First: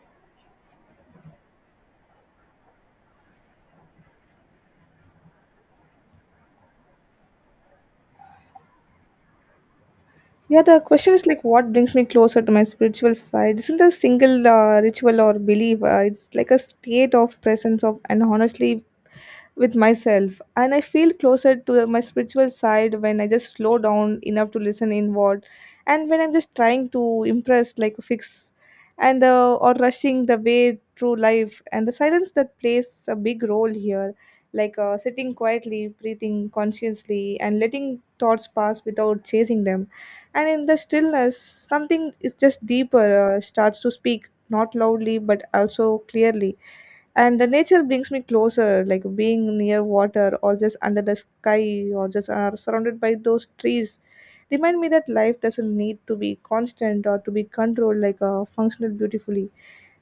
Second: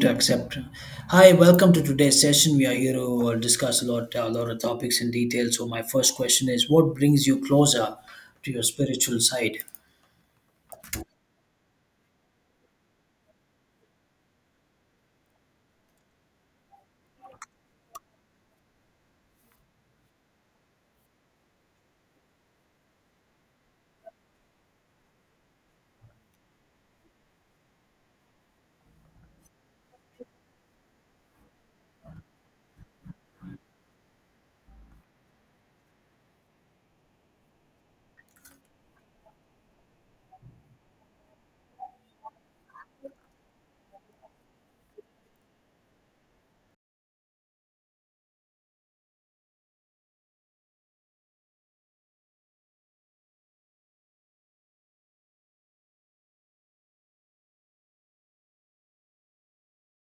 To accept. Hi, welcome to today's session. We are here to discuss a lot of topics in detail. So, my first question is, what brings you closer to your spiritual side? Yeah, the question is like what brings me closer to my spiritual side isn't a single ritual or belief. It's like a state of presence of and honestly with myself. And I feel closer to my spiritual side when I just slow down enough to listen inward, and when I'm just trying to impress like fix, and or rushing the way through life. And the silence that plays a big role here, like sitting quietly, breathing consciously, and letting thoughts pass without chasing them, and in the stillness something is just deeper starts to speak, not loudly but also clearly. And the nature brings me closer, like being near water or just under the sky or just surrounded by those trees, remind me that life doesn't need to be constant or to be controlled, like functional beautifully.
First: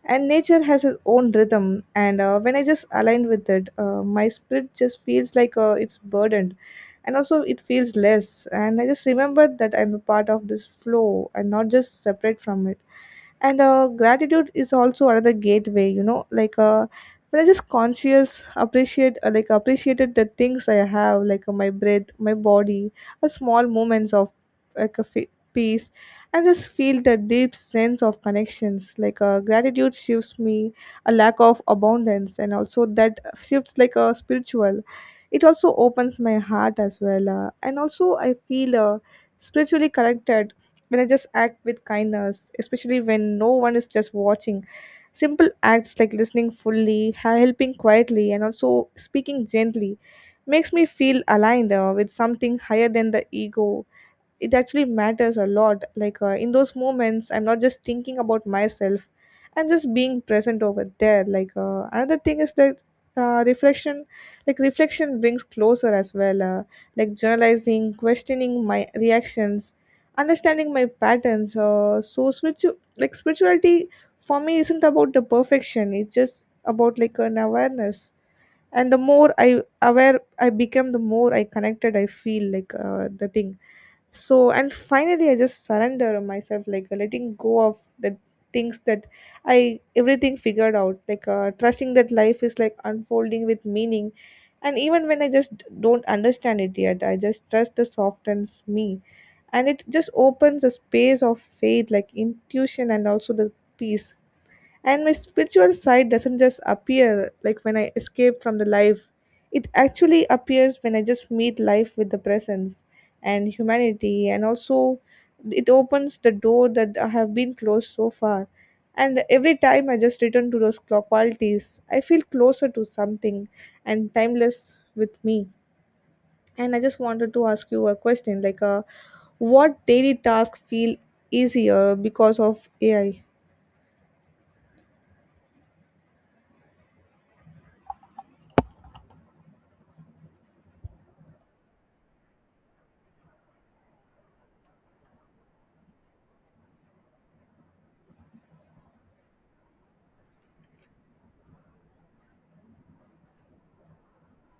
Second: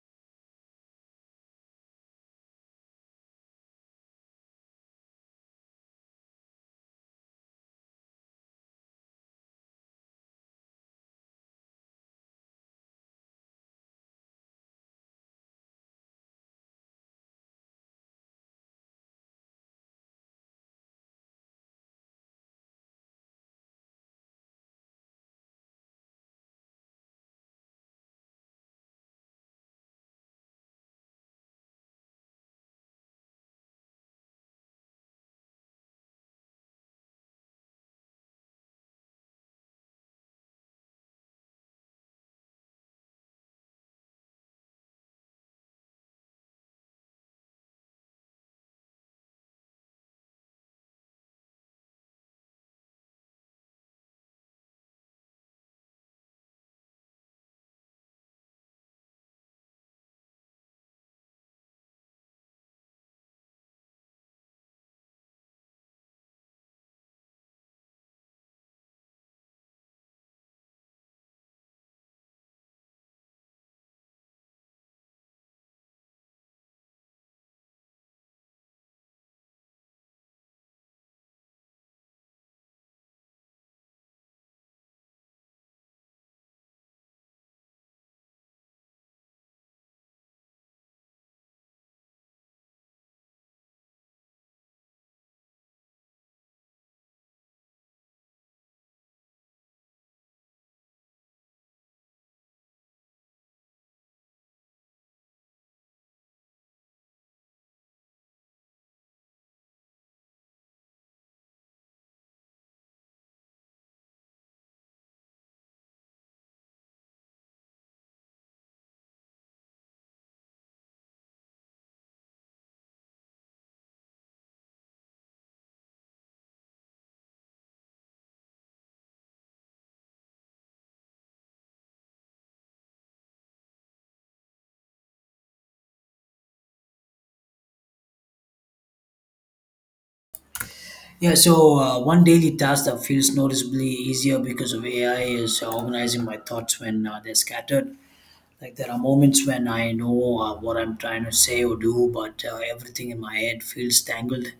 And nature has its own rhythm, and when I just align with it, my spirit just feels like it's burdened, and also it feels less, and I just remember that I'm a part of this flow and not just separate from it. And gratitude is also another gateway, like when I just conscious appreciate, like appreciated the things I have, like my breath, my body, a small moments of, like a peace. I just feel the deep sense of connections. Like gratitude shifts me a lack of abundance, and also that shifts like a spiritual. It also opens my heart as well, and also I feel spiritually connected when I just act with kindness, especially when no one is just watching. Simple acts like listening fully, helping quietly, and also speaking gently makes me feel aligned with something higher than the ego. It actually matters a lot, like in those moments I'm not just thinking about myself, I'm just being present over there. Like another thing is that, reflection, reflection brings closer as well, like journalizing, questioning my reactions, understanding my patterns. So like spirituality for me isn't about the perfection, it's just about like an awareness. And the more I aware I become, the more I connected I feel, like the thing. So and finally I just surrender myself, like letting go of the things that I everything figured out, like trusting that life is like unfolding with meaning. And even when I just don't understand it yet, I just trust the softens me, and it just opens a space of faith, like intuition and also the peace. And my spiritual side doesn't just appear like when I escape from the life, it actually appears when I just meet life with the presence and humanity. And also, it opens the door that I have been closed so far. And every time I just return to those qualities, I feel closer to something and timeless with me. And I just wanted to ask you a question, like, what daily task feel easier because of AI? Yeah, so one daily task that feels noticeably easier because of AI is organizing my thoughts when they're scattered. Like there are moments when I know what I'm trying to say or do, but everything in my head feels tangled.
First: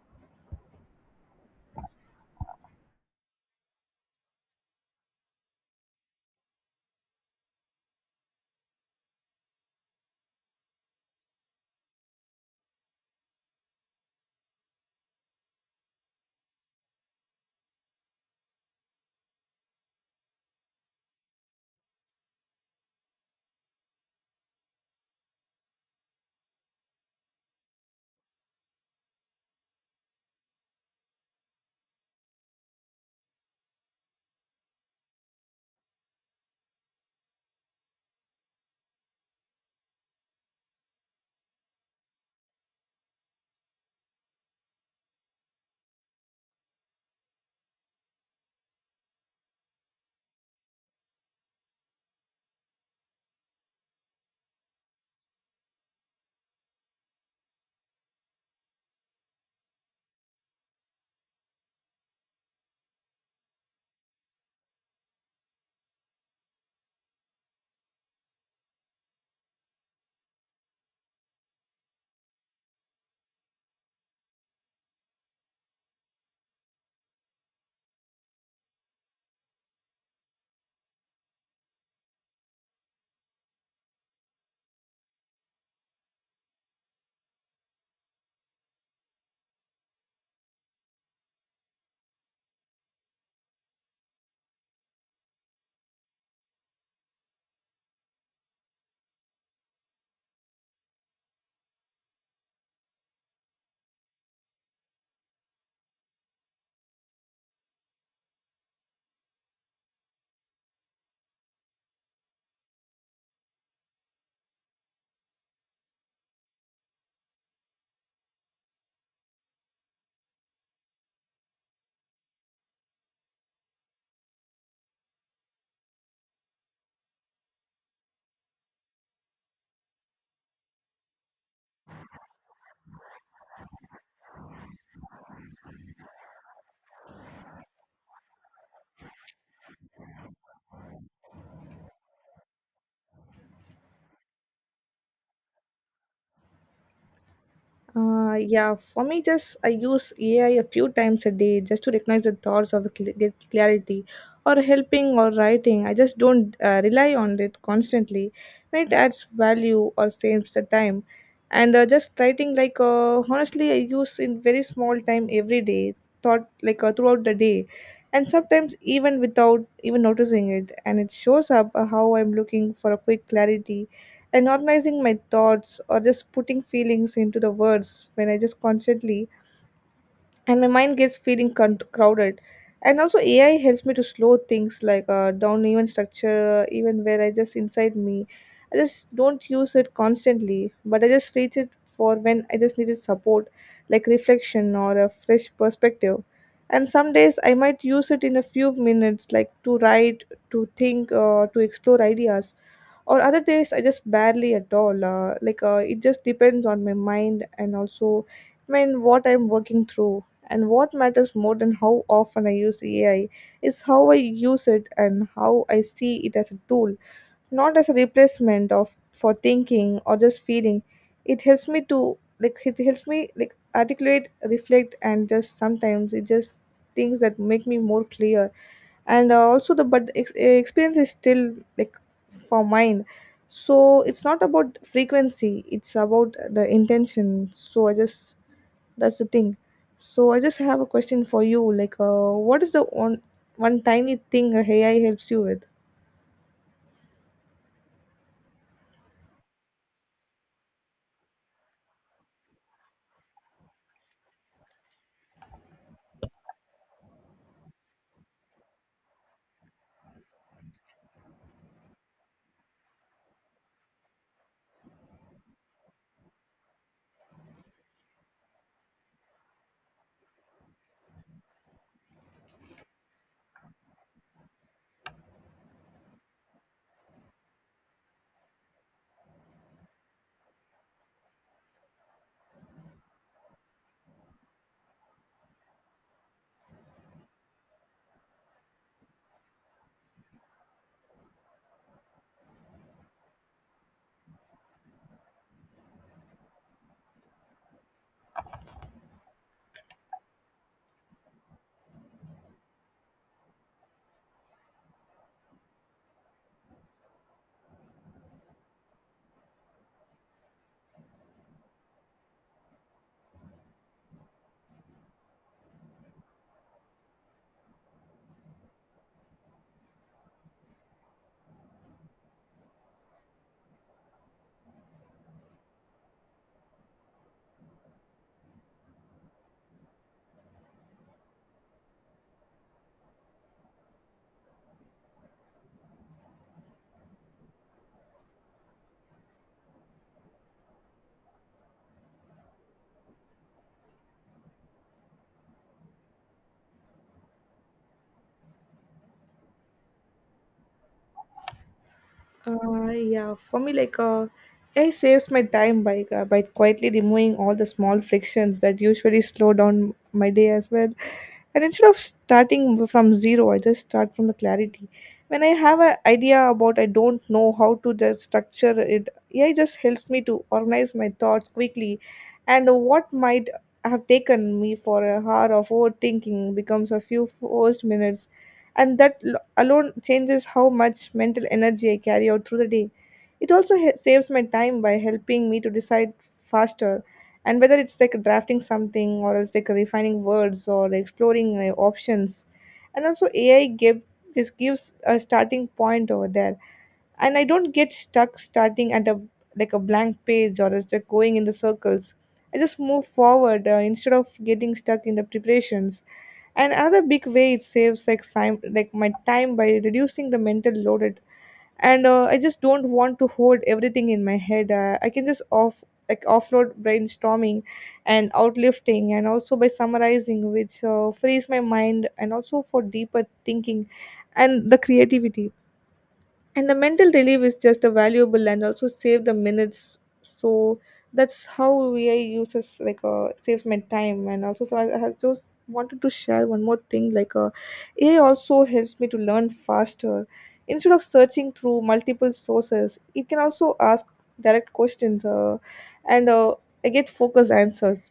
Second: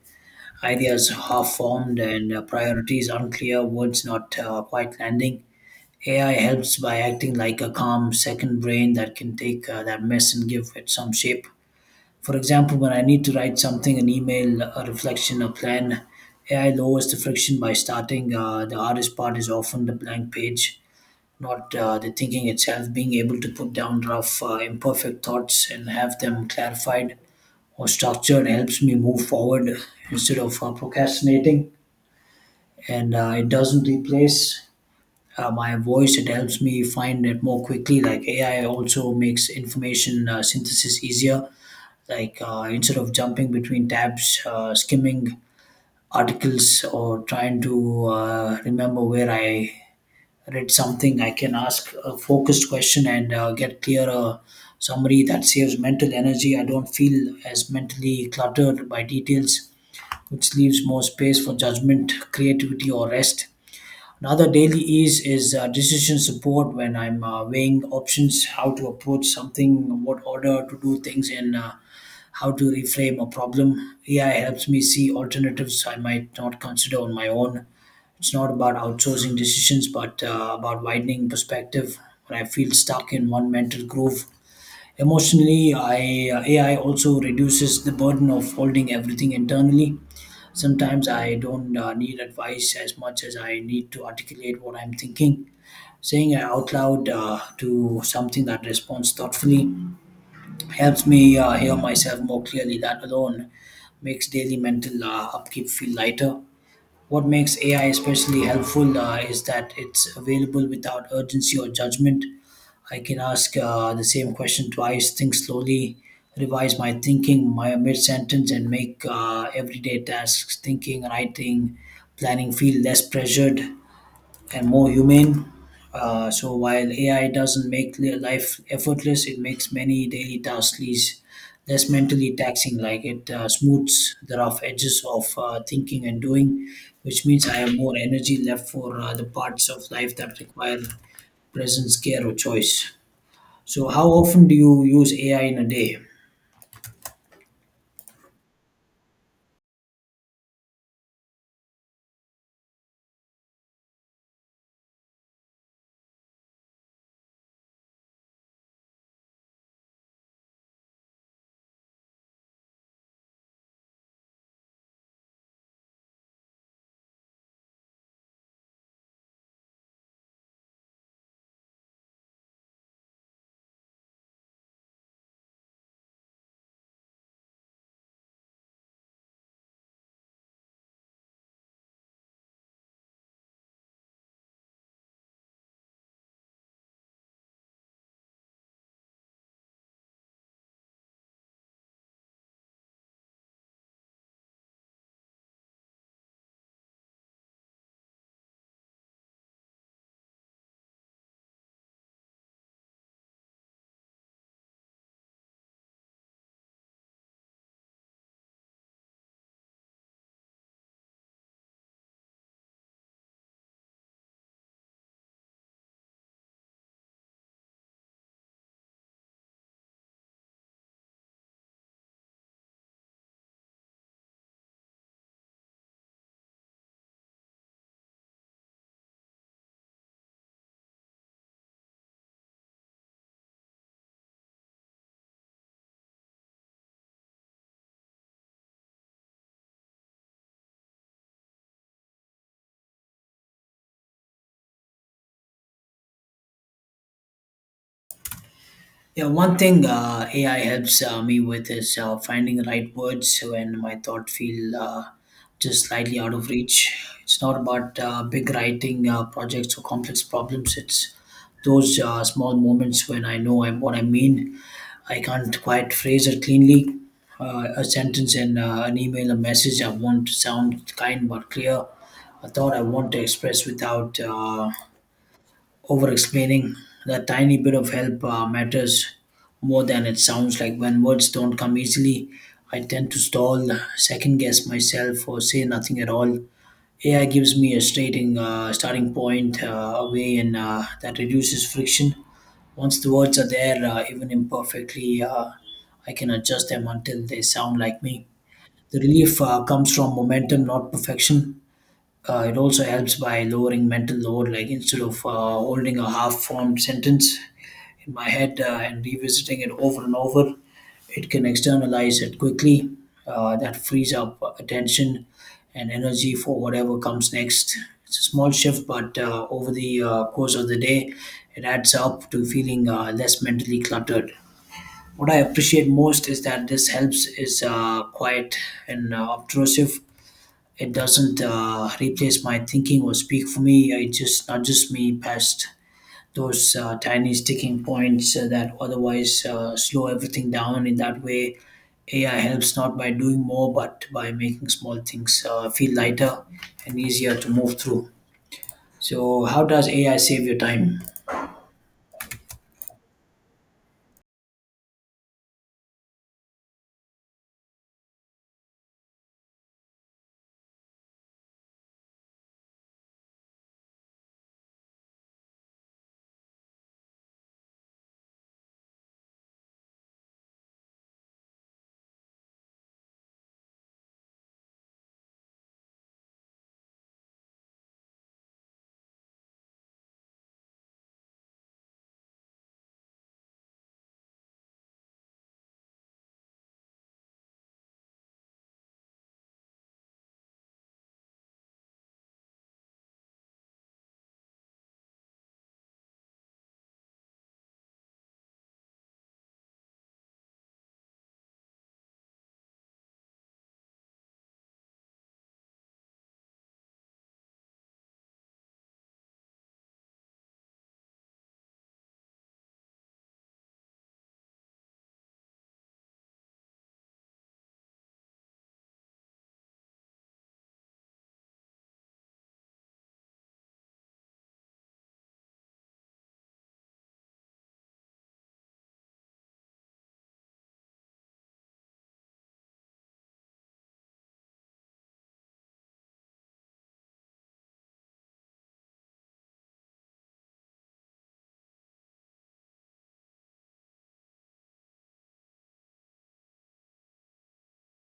Ideas half formed and priorities unclear, words not quite landing. AI helps by acting like a calm second brain that can take that mess and give it some shape. For example, when I need to write something, an email, a reflection, a plan, AI lowers the friction by starting. The hardest part is often the blank page, not the thinking itself. Being able to put down rough imperfect thoughts and have them clarified or structured helps me move forward instead of procrastinating. And it doesn't replace my voice. It helps me find it more quickly. Like AI also makes information synthesis easier. Like instead of jumping between tabs skimming articles or trying to remember where I read something, I can ask a focused question and get clearer summary that saves mental energy. I don't feel as mentally cluttered by details, which leaves more space for judgment, creativity, or rest. Another daily ease is decision support when I'm weighing options, how to approach something, what order to do things in, how to reframe a problem. AI helps me see alternatives I might not consider on my own. It's not about outsourcing decisions, but about widening perspective when I feel stuck in one mental groove. Emotionally, AI also reduces the burden of holding everything internally. Sometimes I don't need advice as much as I need to articulate what I'm thinking. Saying it out loud to something that responds thoughtfully helps me hear myself more clearly. That alone makes daily mental upkeep feel lighter. What makes AI especially helpful is that it's available without urgency or judgment. I can ask the same question twice, think slowly, revise my thinking, my mid sentence, and make everyday tasks, thinking, writing, planning, feel less pressured and more humane. So while AI doesn't make life effortless, it makes many daily tasks less mentally taxing. Like it smooths the rough edges of thinking and doing, which means I have more energy left for the parts of life that require presence, care, or choice. So, how often do you use AI in a day? Yeah, for me, just I use AI a few times a day just to recognize the thoughts of get clarity or helping or writing. I just don't rely on it constantly. When it adds value or saves the time, and just writing, like honestly, I use in very small time every day, thought like throughout the day, and sometimes even without even noticing it. And it shows up how I'm looking for a quick clarity and organizing my thoughts or just putting feelings into the words when I just constantly and my mind gets feeling crowded. And also AI helps me to slow things like down even structure, even where I just inside me. I just don't use it constantly, but I just reach it for when I just needed support, like reflection or a fresh perspective. And some days I might use it in a few minutes, like to write, to think, to explore ideas, or other days I just barely at all, like it just depends on my mind and also I mean what I'm working through. And what matters more than how often I use AI is how I use it, and how I see it as a tool, not as a replacement of for thinking or just feeling. It helps me to, like it helps me like articulate, reflect, and just sometimes it just things that make me more clear. And also the but experience is still like for mine. So it's not about frequency, it's about the intention. So I just, that's the thing. So I just have a question for you, like, what is the one tiny thing a AI helps you with? Yeah, one thing AI helps me with is finding the right words when my thought feel just slightly out of reach. It's not about big writing projects or complex problems. It's those small moments when I know what I mean. I can't quite phrase it cleanly. A sentence in an email, a message I want to sound kind but clear. A thought I want to express without over explaining. That tiny bit of help matters more than it sounds like. When words don't come easily, I tend to stall, second guess myself, or say nothing at all. AI gives me a starting point, a way, and that reduces friction. Once the words are there, even imperfectly, I can adjust them until they sound like me. The relief comes from momentum, not perfection. It also helps by lowering mental load, like instead of holding a half formed sentence in my head and revisiting it over and over, it can externalize it quickly. That frees up attention and energy for whatever comes next. It's a small shift, but over the course of the day, it adds up to feeling less mentally cluttered. What I appreciate most is that this helps is quiet and obtrusive. It doesn't replace my thinking or speak for me. It just nudges me past those tiny sticking points that otherwise slow everything down. In that way, AI helps not by doing more, but by making small things feel lighter and easier to move through. So, how does AI save your time? Yeah, for me, like, AI saves my time by quietly removing all the small frictions that usually slow down my day as well. And instead of starting from zero, I just start from the clarity. When I have an idea about I don't know how to just structure it, AI just helps me to organize my thoughts quickly, and what might have taken me for a hour of overthinking becomes a few forced minutes, and that alone changes how much mental energy I carry out through the day. It also saves my time by helping me to decide faster, and whether it's like drafting something or it's like refining words or exploring options. And also AI give this gives a starting point over there. And I don't get stuck starting at a like a blank page, or it's like going in the circles. I just move forward instead of getting stuck in the preparations. Another big way it saves like time, like my time, by reducing the mental loaded. And I just don't want to hold everything in my head, I can just off like offload brainstorming and outlifting, and also by summarizing, which frees my mind and also for deeper thinking and the creativity. And the mental relief is just a valuable and also save the minutes. So that's how vi uses, like saves my time, and also. So I just wanted to share one more thing, like AI also helps me to learn faster. Instead of searching through multiple sources, it can also ask direct questions, and I get focused answers,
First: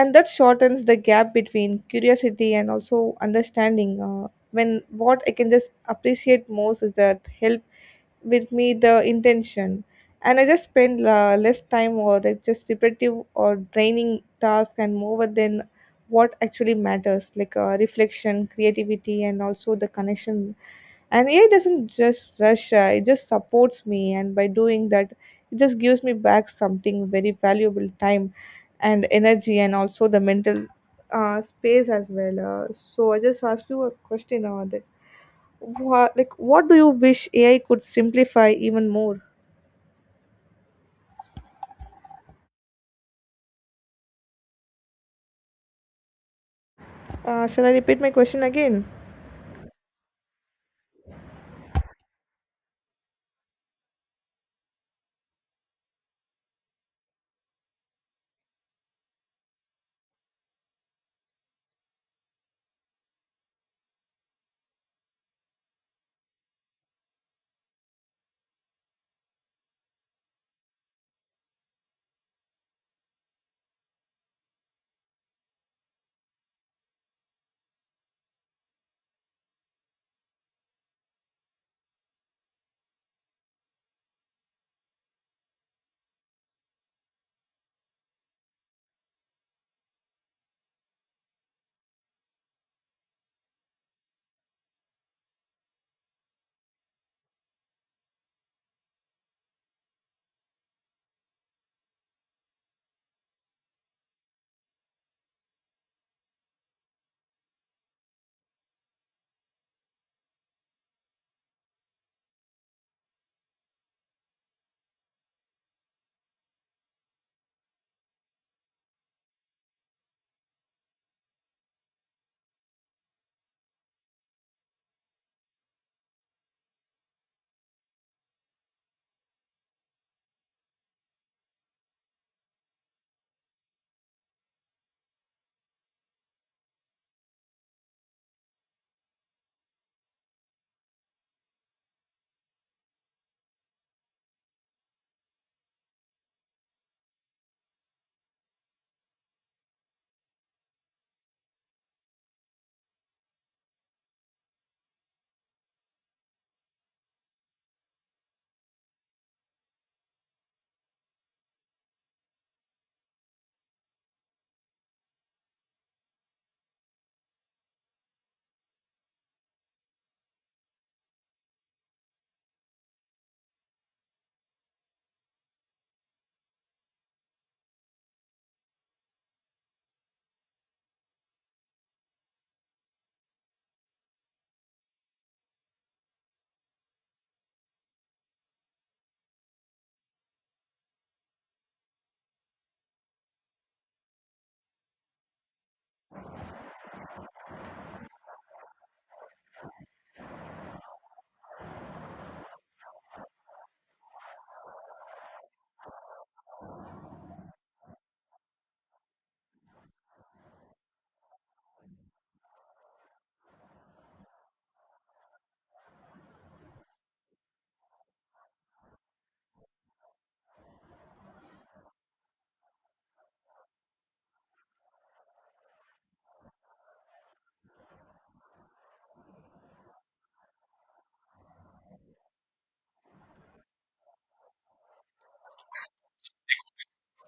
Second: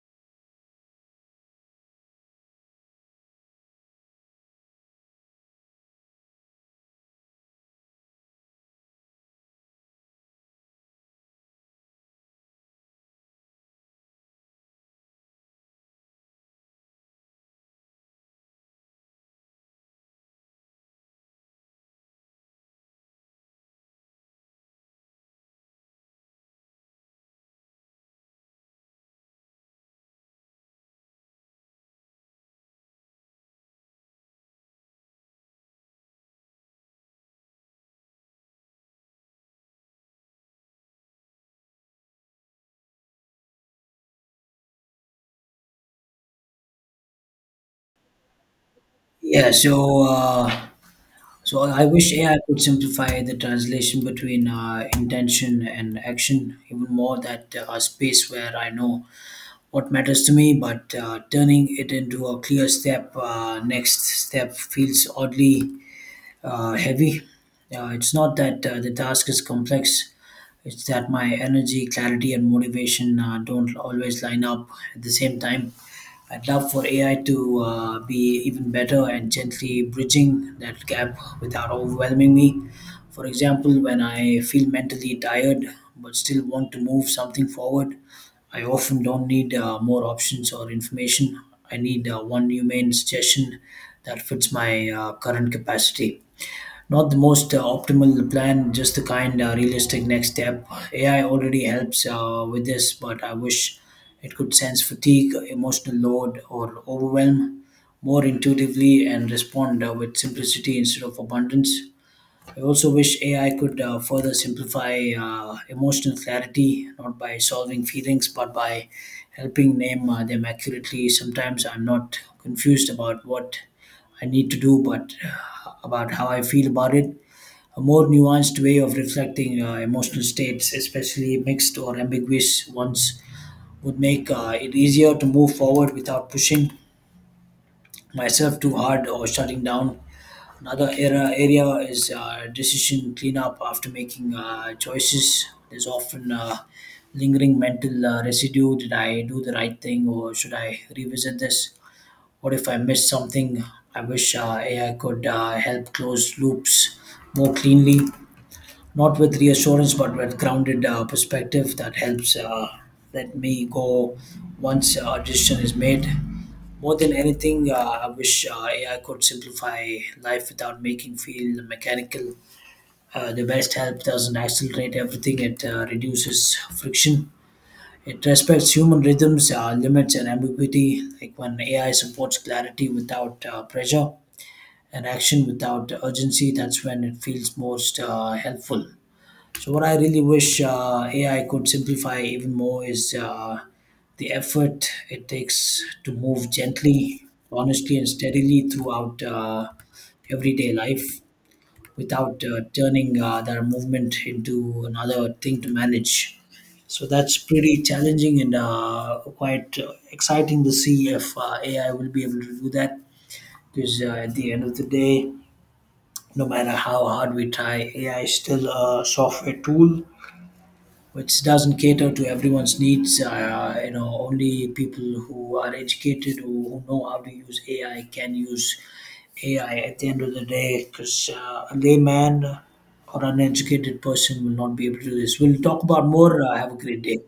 and that shortens the gap between curiosity and also understanding. When what I can just appreciate most is that help with me the intention, and I just spend less time or it's just repetitive or draining task, and more than what actually matters, like reflection, creativity, and also the connection. And AI doesn't just rush, it just supports me. And by doing that, it just gives me back something very valuable: time and energy, and also the mental space as well. So I just ask you a question on, Wha like, what do you wish AI could simplify even more? Shall I repeat my question again? Yeah, so I wish AI could simplify the translation between intention and action even more. That space where I know what matters to me, but turning it into a next step feels oddly heavy. It's not that the task is complex; it's that my energy, clarity, and motivation don't always line up at the same time. I'd love for AI to be even better and gently bridging that gap without overwhelming me. For example, when I feel mentally tired but still want to move something forward, I often don't need more options or information. I need one humane suggestion that fits my current capacity. Not the most optimal plan, just the kind realistic next step. AI already helps with this, but I wish it could sense fatigue, emotional load, or overwhelm more intuitively and respond with simplicity instead of abundance. I also wish AI could further simplify emotional clarity, not by solving feelings, but by helping name them accurately. Sometimes I'm not confused about what I need to do, but about how I feel about it. A more nuanced way of reflecting emotional states, especially mixed or ambiguous ones, would make it easier to move forward without pushing myself too hard or shutting down. Another era area is decision cleanup after making choices. There's often lingering mental residue. Did I do the right thing, or should I revisit this? What if I missed something? I wish AI could help close loops more cleanly, not with reassurance, but with grounded perspective that helps let me go once a decision is made. More than anything, I wish AI could simplify life without making feel mechanical. The best help doesn't accelerate everything; it reduces friction. It respects human rhythms, limits, and ambiguity. Like when AI supports clarity without pressure and action without urgency, that's when it feels most helpful. So what I really wish AI could simplify even more is the effort it takes to move gently, honestly, and steadily throughout everyday life without turning that movement into another thing to manage. So that's pretty challenging and quite exciting to see if AI will be able to do that. Because at the end of the day, no matter how hard we try, AI is still a software tool which doesn't cater to everyone's needs. Only people who are educated, who know how to use AI, can use AI at the end of the day. Because a layman or an educated person will not be able to do this. We'll talk about more. Have a great day.